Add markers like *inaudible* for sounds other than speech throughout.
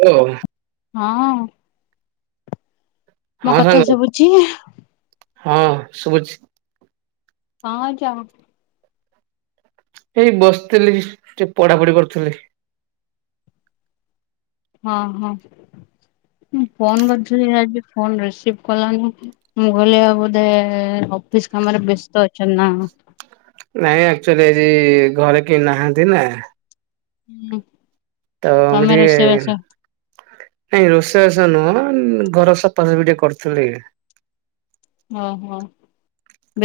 Hello. ହଁ। ମୋ ହଁ କଥା ସାଙ୍ଗ ଶବୁଛି? ହଁ ଶୁଭୁଛି। ହଁ ଯା ଏଇ ବସିଥିଲି ସେ ପଢାପଢି କରୁଥିଲି। ହଁ ହଁ ମୁଁ ଫୋନ୍ କରିଥିଲି ଆଜି ଫୋନ ରିସିଭ କଲାନି। ମୁଁ କହିଲି ବୋଧେ ଅଫିସ କାମରେ ବ୍ୟସ୍ତ ଅଛନ୍ତି ନା କଣ ନାଇଁ ଆଚୁଆଲି ଏ ଘରେ କେହି ନାହାନ୍ତି ନା। ହୁଁ। ତ ତମେ ଆମରି ରୋଷେଇବାସ ନାଇଁ ରୋଷେଇ ରଷ ନୁହଁ ଘର ସଫାସଫି ଟିକେ କରୁଥିଲି। ହଁ ହଁ।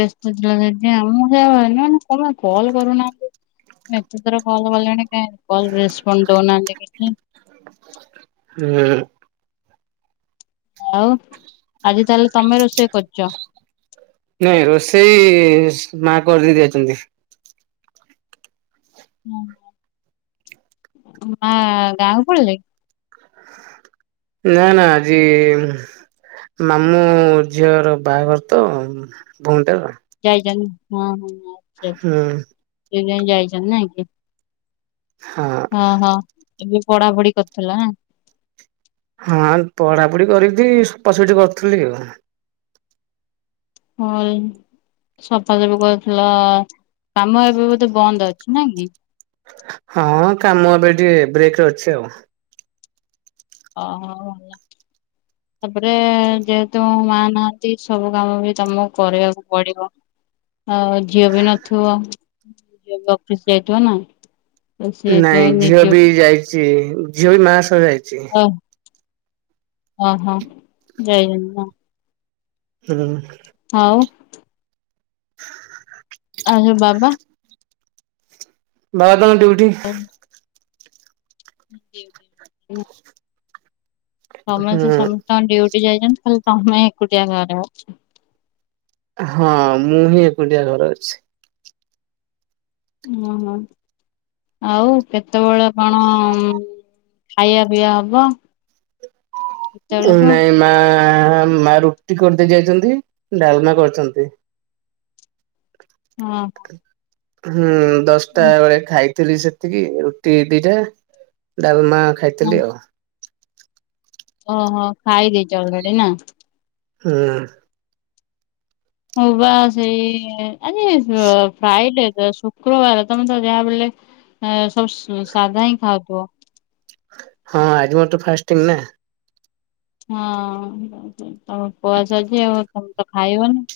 ବ୍ୟସ୍ତ ଥିଲା ସେଦି ମୁଁ ଯି ମାନେ ତେ କଲ୍ କରୁନାହାନ୍ତି। ମୁଁ ଏତେଥର କଲ କଲିଣି କଲ ରେସପଣ୍ଡ ଦଉନାହାନ୍ତି କିଛି ହୁଁ। ଆଉ ଆଜି ତାହେଲେ ତମେ ରୋଷେଇ କରୁଛ? ନାଇଁ ରୋଷେଇ ମା କରିଦେଇ ଯାଇଛନ୍ତି। ମା ଗାଁକୁ ପଳିଲେ? ନା ନା ଆଜି ମାମୁଁ ଝିଅର ବାହାଘର ତ ଭଉଣୀଟାର ଯାଇଛନ୍ତି ହଁ ହଁଛା ହୁଁ ସେଇପାଇଁ ଯାଇଛନ୍ତି ନା ଆଜ୍ଞା ହଁ। ହଁ ହଁ ଏବେ ପଢା ପଢି କରିଥିଲା। ହଁ ପଢାପଢି କରିକି ସଫାସଠି କରିୁଥିଲି ଆଉ। ହଁ ଇ। ସଫାସଫୁ କରୁଥିଲ କାମ ଏବେ ବୋଧେ ବନ୍ଦ ଅଛି ନା କି? ହଁ କାମ ଏବେ ଟିକେ ବ୍ରେକରେ ଅଛି ଆଉ। ଅ ହ। ତାପରେ ଯେହେତୁ ମା ନାହାନ୍ତି ସବୁ କାମ ବି ତମକୁ କରିବାକୁ ପଡିବ। ଆଉ ଝିଅ ବି ନଥିବ ଝିଅ ବି ଅଫିସ ଯାଇଥିବ ନା? ତ ନାଇଁ ସେଇଥିପାଇଁ ଝିଅ ନିଜ ବି ଯାଇଛି ଝିଅ ବି ମା ସହ ଯାଇଛି। ଓ ହୋ ଜୟ ଜଗନନାଥ ହୁଁ। ଆଉ। ଆଉ ଯୋଉ ବାବା ବାବା ତାଙ୍କ ଡ୍ୟୁଟି ଡ୍ୟୁଟି, ସମସ୍ତେ ହୁଁ। ସମସ୍ତେଙ୍କ ଡ୍ୟୁଟି ଯାଇଛନ୍ତି ଖାଲି ତମେ ଏକୁଟିଆ ଘରେ ଅଛ ହଁ ମୁଁ ହିଁ ଏକୁଟିଆ ଘରେ ଅଛି। ଓହୋ ଆଉ କେତେବେଳେ କଣ ଖାଇବା ପିଇଆ ହବ। ଏ କେତେବେଳକୁ ନାଇଁ ମା ମା ରୁଟି କରିଦେଇ ଯାଇଚନ୍ତି ଡ଼ାଲମା କରିଚନ୍ତି। ଅଁ ହଁ। ହୁଁ ଦଶଟା ବେଳେ ଖାଇ ଥିଲି ସେତିକି ରୁଟି ଦିଟା ଡ଼ାଲମା ହଁ ଖାଇଥିଲି ଆଉ। ଓହୋ ଖାଇଦେଇଚ ଅଲେଡ଼ି ନାଁ। ହୁଁ। ମୁଁ ବା ସେଇ ଆଜି ଫ୍ରାଇଡେ ତ ସୁକୁ ଶୁକ୍ରବାର ତମେତ ଯାହାବିହେଲେ ଅ ସବୁ ସାଧା ହିଁ ଖାଉଥିବ? ହଁ ଆଜି ମୋରତ ଫାଷ୍ଟିଂ ନା। ହଁ ତମ ଉପବାସ ଅଛି ଆଉ ତମେ ତ ଖାଇବନି।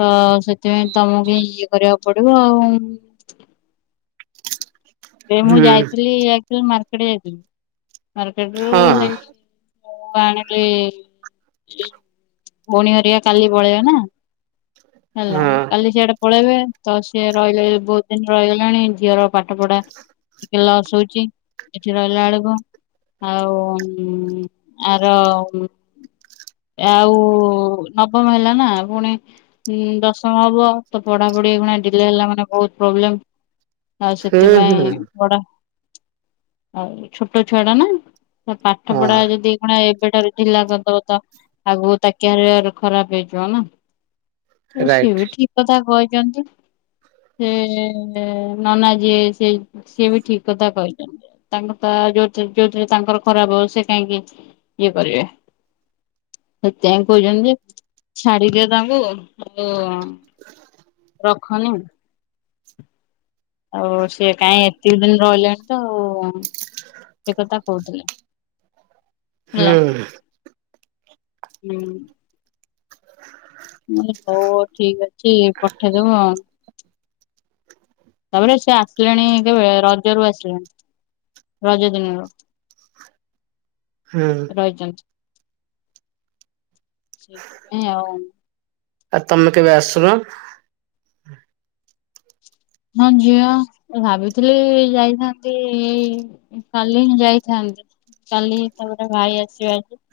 ତ ସେଥିପାଇଁ ତମକୁ ଇଏ କରିବାକୁ ପଡ଼ିବ ଆଉ। ଏ ମୁଁ ହୁଁ ଯାଇଥିଲି ଆକ୍ଚୁଲି ମାର୍କେଟ ଯାଇଥିଲି ମାର୍କେଟ ରୁ ହଁ ମୁଁ ଆଣିଲି ଘି ଭଉଣୀ ହରିଆ କାଲି ପଳେଇବା ନା ହେଲା ହଁ କାଲି ସେଆଡ଼େ ପଳେଇବେ ତ ସିଏ ରହିଲେ ବହୁତ୍ ଦିନି ରହିଗଲାଣି ଝିଅର ପାଠ ପଢା ଟିକେ ଲସ୍ ହଉଚି ଏଠି ରହିଲା ବେଳକୁ। ଆଉ ଆର ଆଉ କୁ ନବମ ହେଲାନା ପୁଣି ଉଁ ଦଶମ ହବ ତ ପଢ଼ାପଢିଣା ଡିଲେ ହେଲା ମାନେ ବହୁତ ପ୍ରୋବ୍ଲେମ୍। ଆଉ ହୁଁ ହୁଁ। ସେଥିପାଇଁ ବଡ଼ ଆଉ ଛୋଟ ଛୁଆ ଟା ନା। ତ ପାଠ ପଢା ହଁ ଯଦି ଏଉଖୁଣା ଏବେଠାରୁ ଡ଼ିଲା କରିଦବ ତ ଆଗକୁ ତା କ୍ୟାରିୟର ଖରାପ୍ ହେଇଯିବ ନା ରାଇଟ୍ ସିଏବି ଠିକ୍ କଥା କହିଚନ୍ତି। ଏ ନନା ଯିଏ ସେ ସିଏବି ଠିକ୍ କଥା କହିଚନ୍ତି। ତାଙ୍କ ତା *unintelligible* ତାଙ୍କର ଖରାପ୍ ହଉ ସେ କାହିଁକି ଇଏ କରିବେ। ଦିଆଙ୍କେ କହୁଛନ୍ତି ଯେ ଛାଡିଦିଅ ତାଙ୍କୁ ଆଉ ର ଖନି ଆଉ ସିଏ କାଇଁ ଏତିକି ଦିନି ରହିଲାଣି ତ ଆଉ ସେ କଥା କହୁଥିଲେ। ହେଲା ହୁଁ ହୁଁ। ମୁଁ କହିଲି ହୋଉ ଠିକ୍ ଅଛି ପଠେଇଦବୁ ଆ। ତାପରେ ସେ ଆସିଲେଣି କେବେ ରଜରୁ ଆସିଲେଣି ରଜ ଦିନରୁ ହୁଁ। ରହିଚନ୍ତି ସେଇଥିପାଇଁ ଆଉ ଆ ତମେ କେବେ ଆସୁନ। ହଁ ଯିବା ଭାବିଥିଲି ଯାଇଥାନ୍ତି ଏଇ କାଲି ହିଁ ଯାଇଥାନ୍ତି କାଲି ହିଁ ତାପରେ ଭାଇ ଆସିବ ଆଜି।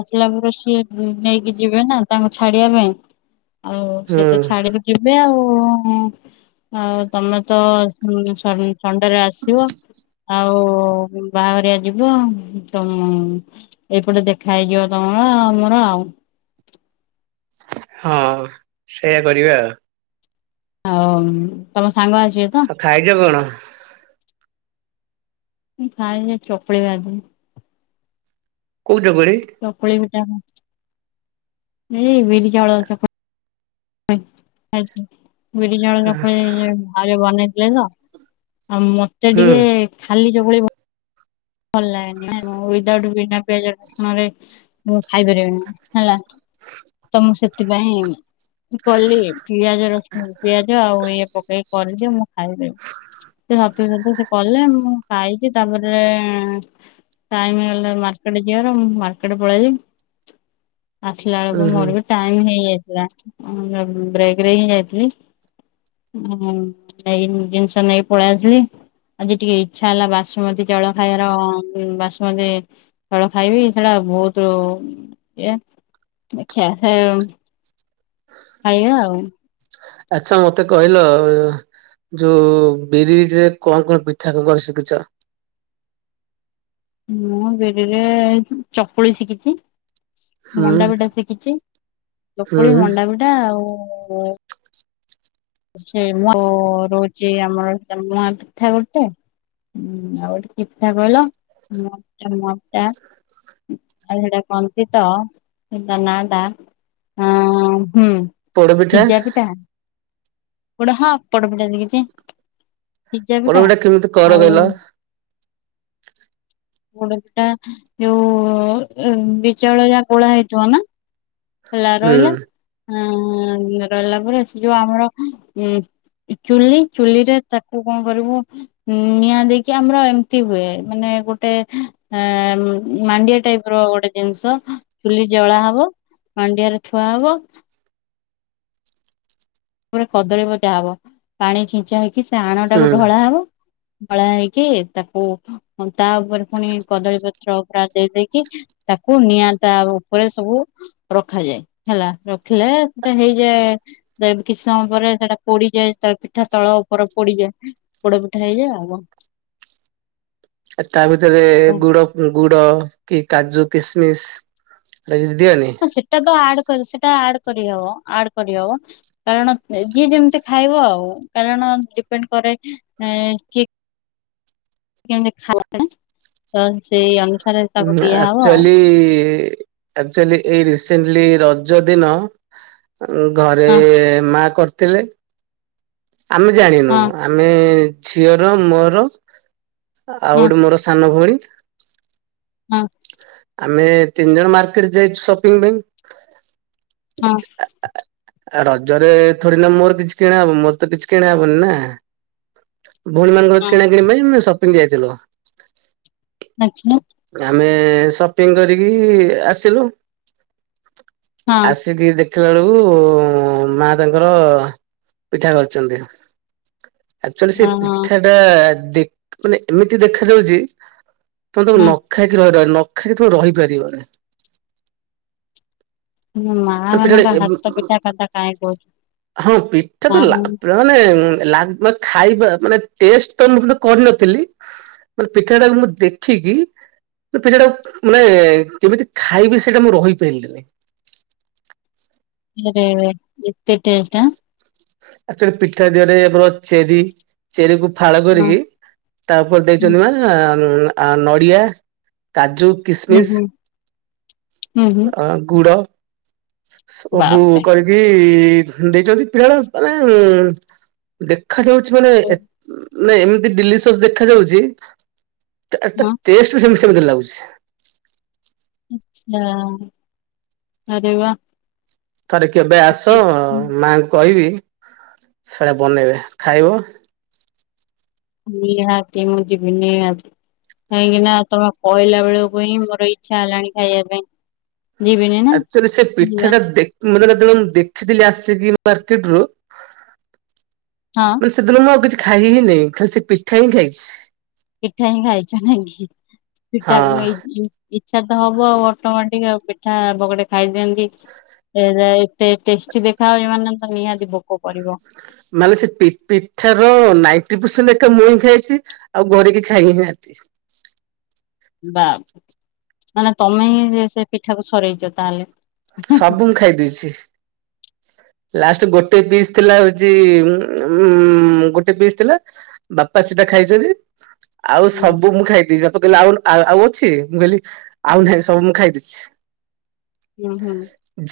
ଆସିଲା ପରେ ସିଏ ନେଇକି ଯିବେ ନା ତାଙ୍କୁ ଛାଡ଼ିବା ପାଇଁ। ଆଉ ହୁଁ ସେତ ଛାଡ଼ିକି ଯିବେ ଆଉ। ଆଉ ତମେତ ସ ସଣ୍ଡେରେ ଆସିବ। ଆଉ ବାହାଘରିଆ ଯିବ ତମ ଏଇପଟେ ଦେଖା ହେଇଯିବ ତମର ଆମର ଆଉ। ହଁ ସେଇୟା କରିବା ଆଉ। ଆଉ ତମ ସାଙ୍ଗ ଆସିବେ ତ? ଆଉ ଖାଇଛ କଣ? ଖାଇନି ଚୋକୁଳି ଖାଇଥିନି। କୋଉ ଚକୁଳି? ଚକୁଳି ପିଠା ଏଇ ବିରି ଚାଉଳ ଚକୁ ଖାଇଚି ବିରି ଚାଉଳ ଯୋଉ। ଆଜି ବନେଇଥିଲେ ତ ଆଉ ମତେ ହୁଁ ଟିକେ ଖାଲି ଚକୁଳି ଭ ଭଲ ଲାଗେନି ମୁଁ ୱଦାଉଟ୍ ବିନା ପିଆଜ ରସୁଣ ରେ ମୁଁ ଖାଇପାରିବିନି ହେଲା। *inaudible* ତମ ସେଥିପାଇଁ କଲି ପିଆଜ ରସୁଣ ପିଆଜ ଆଉ ଇଏ ପକେଇକି କରିଦିଅ ମୁଁ ଖାଇଦବି। ସେ ସତ ସତ ସେ କଲେ ମୁଁ ଖାଇଛି ତାପରେ କାଇମ ହେଲା ମାର୍କେଟ ଯିବାର ମାର୍କେଟେ ପଳେଇିଲି। ଆସିଲା ବେଳକୁ ହୁଁ ହୁଁ ମୋର ବି ଟାଇମି ହେଇାଇଥିଲା ମୁଁ ବ୍ରେକ୍ ରେ ହିଁ ଯାଇଥିଲି। ହଁ ଜିନିଷ ନେଇ ପଳେଇଆସିଲି। ଆଜି ଟିକେ ଇଛା ହେଲା ବାସୁମତୀ ଚାଉଳ ଖାଇବାର ବାସୁମତୀ ଚାଉଳ ଖାଇବି ସେଟା ବହୁତ ଇଏ ଆଚ୍ଛା ସେ ଖାଇବା ଆଉ ଆଚ୍ଛା ମତେ କହିଲ। ଯୋଉ ବିରିରେ କଣ କଣ ପିଠା କଣ କଣ ଶିଖିଛ? ମୁଁ ବିରିରେ ଚକୁଳି ଶିଖିଛି। ହୁଁ ମଣ୍ଡା ପିଠା ଶିଖିଛି ଚକୁଳି ହୁଁ ମଣ୍ଡା ପିଠା ଆଉ ଉଉଁ ସେ ମୁଁ ରହୁଛି ଆମର ମ ପିଠା ଗୋଟେ। ହୁଁ ଆଉ ଗୋଟେ ପିଠା କହିଲ ମୋଟା ମୋଟା ଆଉ ସେଟା କନ୍ତିତ ସେଟ ନା ଟା ହଁ ହୁଁ ପୋଡ଼ ପିଠା ପୋଡ଼ ହଁ ପୋଡ଼ ପିଠା ସିକିଛି। ପୋଡ଼ ପିଠା କେମିତି କର? ଆଉ କହିଲ ପୋଡ଼ପିଠା ଯୋଉ ବିଚାଉଳ ଯାକ ଗୋଲା ହେଇଥିବ ନା ଖଲା ହୁଁ ରହିଲା ଆ ରହିଲା ପରେ ସେ ଯୋଉ ଆମର ଉ ଚୁଲି ଚୁଲି ରେ ତାକୁ କଣ କରିବ ଉଉଁ ନିଆଁ ଦେଇକି ଆମର ଏମିତି ହୁଏ ମାନେ ଗୋଟେ ଆ ମାଣ୍ଡିଆ ଟାଇପ ର ଗୋଟେ ଜିନିଷ ଚୁଲି ଜଳା ହବ ମାଣ୍ଡିଆରେ ଥୁଆ ହବ। ରେ କଦଳୀ ବଜା ହବ ପାଣି ଛିଞ୍ଚା ହେଇକି ସେ ଆଣ ହୁଁ ଟାକୁ ଢଳା ହବ। ଧଳା ହେଇକି ତାକୁ ତା ଉପରେ ପୁଣି କଦଳୀ ପତ୍ର ପୁରା ଦେଇ ଦେଇେଇକି। ତାକୁ ନିଆଁ ତା ଉପରେ ସବୁ ରଖାଯାଏ ହେଲା ରଖିଲେ ସେଟା ହେଇଯାଏ। କିଛି ସମୟ ପରେ ସେଟା ପୋଡିଯାଏ, ପିଠା ତଳ ଉପରେ ପୋଡିଯାଏ ପୋଡ ପିଠା ହେଇଯାଏ ଆଉ କଣ ତା ଭିତରେ ଗୁଡ ଗୁଡ କି କାଜୁ କିସମିସ ହେରା କିଛି ଦିଅନି? କଣ ସେଟା ତ ଆଡ ସେଟା ଆଡ କରିହବ ଆଡ କରିହବ। କାରଣ ଯିଏ ଯେମିତି ଖାଇବ ଆଉ କାରଣ ଡିପେଣ୍ଡ କରେ କିଏ କେମତି ଖାଇ ତ ସେଇ ଅନୁ ଆକ୍ଚୁଆଲି ଆଚୁଆଲି ଏଇ ରିସେଣ୍ଟଲି ରଜ ଦିନ ଘରେ ହଁ ମା କରିଥିଲେ ଆମେ ଜାଣି ହଁ ଆମେ ଝିଅର ମୋର ଆଉ ହଁ ଗୋଟେ ମୋର ସାନ ଭଉଣୀ। ହଁ ଆମେ ତିନି ଜଣ ମାର୍କେଟ ଯାଇଛୁ ସପିଙ୍ଗ ପାଇଁ। ହଁ *inaudible* ଆଉ ରଜରେ ଥଡି ନା ମୋର କିଛି କିଣାହବ ମୋର ତ କିଛି କିଣାହବନି ନା। ଭଉଣୀ ମାନଙ୍କର ହଁ କିଣା କିଣି ପାଇଁ ସପିଙ୍ଗ ଯାଇଥିଲୁ। ଆଛା ଆମେ ସପିଙ୍ଗ କରିକି ଆସିଲୁ। ହଁ ଆସିକି ଦେଖ ଖିଲା ବେଳକୁ ମା ତାଙ୍କର ପିଠା କରିଛନ୍ତି। ଆକ୍ଚୁଆଲି ସେ ହଁ ହଁ ପିଠା ଟା ଦେଖ ମାନେ ଏମିତି ଦେଖାଯାଉଛି। ତମେ ତାକୁ ହଁ ନଖାଇକି ରହିବ ନଖାଇକି ତମେ ରହିପାରିବ ନାଇଁ। ତୁମ ମାଆ ମାନଙ୍କ ହାତ ପିଠା କଥା କାଇଁ କହୁଛୁ। ହଁ ପିଠା ମା ତ ଲା *unintelligible* ମାନେ ଉଁ ଲା ମା ଖାଇବା ମାନେ ଟେଷ୍ଟ ତ ମୁଁ କରିନଥିଲି। ମାନେ ପିଠାଟାକୁ ମୁଁ ଦେଖିକି *unintelligible* ମାନେ କେମିତି ଖାଇବି ସେଇଟା ମୁଁ ରହିପାରିଲି ନି। ଆରେ ଏତେ ଚେଷ୍ଟା। ଆକଚ୍ୟୁଆଲି ପିଠା ଦିହରେ ଆମର ଚେରି, ଚେରି କୁ ଫାଳ ଆଁ କରିକି ତା ଉପରେ ହଁ ଦେଇଛନ୍ତି ମା। ଅଁ ଉଁ ଆ ନଡ଼ିଆ, କାଜୁ। ହୁଁ କିସମିସ୍ ହୁଁ ହୁଁ। ଅ ଗୁଡ ସ ସବୁ ବାପରେ କରି ଏଇ ଦେଇଛନ୍ତି ପିଲାବେଳ ମାନେ ଉଁ ଦେଖାଯାଉଛି ମାନେ ହଁ ଏତ ଉଁ ନାଇଁ ଏମିତି ଡିଲିସିଅସ ଦେଖାଯାଉଛି, ଅ ତାର ଟେଷ୍ଟ ସେମ ସେମ ସେମିତି ଲାଗୁଛି। ଆଚ୍ଛା। ଆରେ ବାହ। ଥରେ କେବେ ଆସ ମାଆଙ୍କୁ କହିବି ସେଇଟା ବନେଇବେ ଖାଇବ। ନିହାତି ମୁଁ ଯିବି ନିହାତି। କାହିଁକି ନା ତମେ କହିଲା ବେଳକୁ ହିଁ ମୋର ଇଚ୍ଛା ହେଲାଣି ଖାଇବା ପାଇଁ। ଯିବିନି ନା ଆକଚ୍ୟୁଆଲି ସେ ଯିବା ପିଠାଟା ଦେଖ ମାନେ ଯେତେବେଳେ ମୁଁ ଦେଖିଥିଲି ଆସିକି ମାର୍କେଟ ରୁ ହଁ। ମାନେ ସେଦିନ ମୁଁ ଆଉ କିଛି ଖାଇ ହିଁ ନାହିଁ। ଖାଲି ସେ ପିଠା ହିଁ ଖାଇଛି। ପିଠା ହିଁ ଖାଇଛ ନାଇଁ କି, ପିଠା ହଁ ଖୁଆଇକି। ଇଚ୍ଛା ତ ହବ ଅଟୋମଟିକ ଆଉ ପିଠା ବଗଡେ ଖାଇଦିଅନ୍ତି। ଏ ଏତେ ଟେଷ୍ଟି ଦେଖା ହୁଏ ମାନେ ତ ନିହାତି ଭୋକ କରିବ। ମାନେ ସେ ପି ପିଠାର ନାଇନଟି ପରସେଣ୍ଟ ଏକା ମୁଇଁ ଖାଇଛି। ଆଉ ଘରେ କିଏ ଖାଇ ନିହାନ୍ତି। ବା, ମାନେ ତମେ ହିଁ ସେ ସେ ପିଠାକୁ ସରେଇଛ ତାହେଲେ। ସବୁ ମୁଁ ଖାଇଦେଇଛି। ଲାଷ୍ଟ ଗୋଟେ ପିସ୍ ଥିଲା ହଉଛି ଉଁ ଗୋଟେ ପିସ୍ ଥିଲା। ବାପା ସେଟା ଖାଇଛନ୍ତି। ଆଉ ହୁଁ ସବୁ ମୁଁ ଖାଇଦେଇଛି। ବାପା କହିଲେ ଆଉ ଆଉ ଆଉ ଅଛି। ମୁଁ କହିଲି ଆଉ ହୁଁ ନାହିଁ, ସବୁ ମୁଁ ଖାଇଦେଇଛି। ଉଁ ହୁଁ।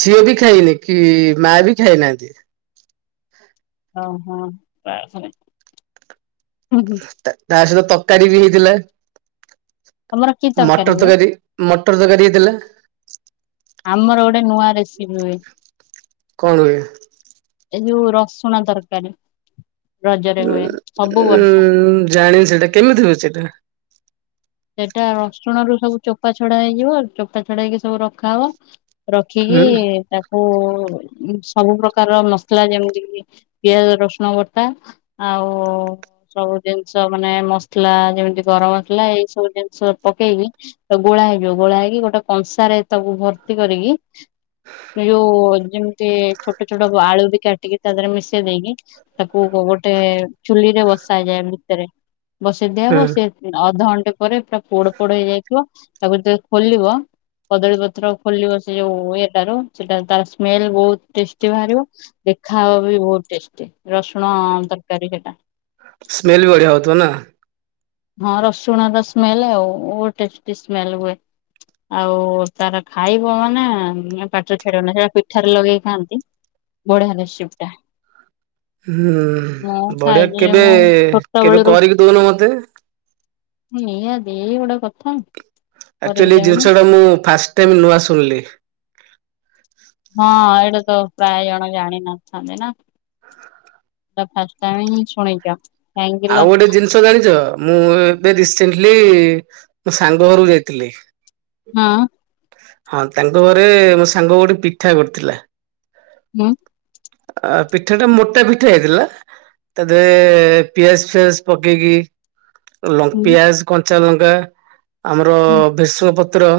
ଝିଅ ବି ଖାଇନି କି ମା ବି ଖାଇନାହାନ୍ତି। ଅଁ ହଁ। ବାପରେ। ହୁଁ ତା ତା ସହିତ ତରକାରୀ ବି ହେଇଥିଲା, ତମର କି ମଟର ହୁଏ? ତରକାରୀ। ମଟର ତରକାରୀ ହେଇଥିଲା। ଆମର ଗୋଟେ ନୂଆ ରେସିପି ହୁଏ। କଣ ହୁଏ? ଏ ଯୋଉ ରସୁଣ ତରକାରୀ, ରଜରେ ହୁଏ ସବୁ ବର୍ଷ। ଉଁ ଜାଣିନି ସେଇଟା, କେମିତି ହୁଏ ସେଇଟା? ସେଟା ରସୁଣ ରୁ ସବୁ ଚୋପା ଛଡା ହେଇଯିବ। ଚୋପା ଛଡା ହେଇକି ସବୁ ରଖା ହବ। ରଖିକି ହୁଁ ତାକ ଓ ଉଁ ସବୁ ପ୍ରକାର ମସଲା ଯେମିତି କି ପିଆଜ ରସୁଣ ବଟା ଆଉ ସବୁ ଜିନିଷ ମାନେ ମସଲା ଯେମିତି ଗରମ ଥିଲା ଏଇ ସବୁ ଜିନିଷ ପକେଇକି ତ ଗୋଳା ହେଇଯିବ ଗୋଳା ହେଇକି ଗୋଟେ କଂସାରେ ତାକୁ ଭର୍ତ୍ତି କରିକି ଯୋଉ ଯେମିତି କି ଛୋଟ ଛୋଟ ଆଳୁ ବି କାଟିକି ତା ଦେହରେ ମିଶେଇ ଦେଇକି ତାକୁ ଗୋ ଗୋଟେ ଚୁଲି ରେ ବସାଯାଏ ଭିତରେ। ବସେଇ ହୁଁ ଦିଆହବ ସେ ଅଧ ଘଣ୍ଟେ ପରେ ପୁରା ପୋଡ଼ ପୋଡ଼ ହେଇଯାଇଥିବ ତାକୁ ଯେତେଳେ ଖୋଲିବ କଦଳୀ ପତ୍ର ଖୋଲିବ ସେ ଯୋଉ ଇଟାରୁ ସେଟା ତାର ସ୍ମେଲ୍ ବୋହୁତ୍ ଟେଷ୍ଟି ଭାରିବ। ଦେଖାହବ ବି ବହୁତ ଟେଷ୍ଟି ରସୁଣ ତରକାରୀ ହେଟା। ସ୍ମେଲ୍ ବି ବଢ଼ିଆ ହୋଉଥୁବ ନା? ହଁ ରସୁଣର ସ୍ମେଲ୍ ଆଉ ଓ ଟେଷ୍ଟି ସ୍ମେଲ୍ ହୁଏ। ଆଉ ତାର ଖାଇବ ମାନେ ଏ ପାଟିରୁ ଛାଡ଼ିବନେଇ ସେଟା ପିଠାରେ ଲଗେଇ ଖାଆନ୍ତି। ବଢ଼ିଆ ରେଶିପ୍ ଟା। ମୁଁ ହୁଁ ବଢ଼ିଆ ଖାଇନି ଯେ କେବେ ମୁଁ ଛୋଟ କେବେ ବେଳରୁ କରିକି ଦୋଉନୁ ମତେ। ନିହାତି ଏ ଗୋଟେ କଥା? କରିକି ଆକ୍ଚୁଆଲି ଏ ଦେଉନୁ ଜିନଷଟା ମୁଁ ଫାଷ୍ଟ ଟାଇମ୍ ନୂଆ ଶୁଣଲି। ହଁ ଏଇଟା ତ ପ୍ରାୟ ଜଣ ଜାଣିିନଥାନ୍ତି ନାଁ। ତ ଫାର୍ଷ୍ଟ୍ ଟାଇମ୍ ହିଁ ଶୁଣିଚ। ଆଉ ଗୋଟେ ଜିନିଷ ଜାଣିଚ ମୁଁ ଏବେ ରିସେଣ୍ଟଲି ମୋ ସାଙ୍ଗ ଘରୁକୁ ଯାଇଥିଲି। ହଁ। ହଁ ତାଙ୍କ ଘରେ ମୋ ସାଙ୍ଗ ଗୋଟେ ପିଠା କରିଥିଲା। ହୁଁ। ଅ ପିଠାଟା ମୋଟା ପିଠା ହେଇଥିଲା ତା ଦେ ପିଆଜ୍ ଫିଆଜ୍ ପକେଇକି ଲ ହୁଁ ପିଆଜ କଞ୍ଚା ଲଙ୍କା ଆମର ଭେଷୁଙ୍ଗା ପତ୍ର।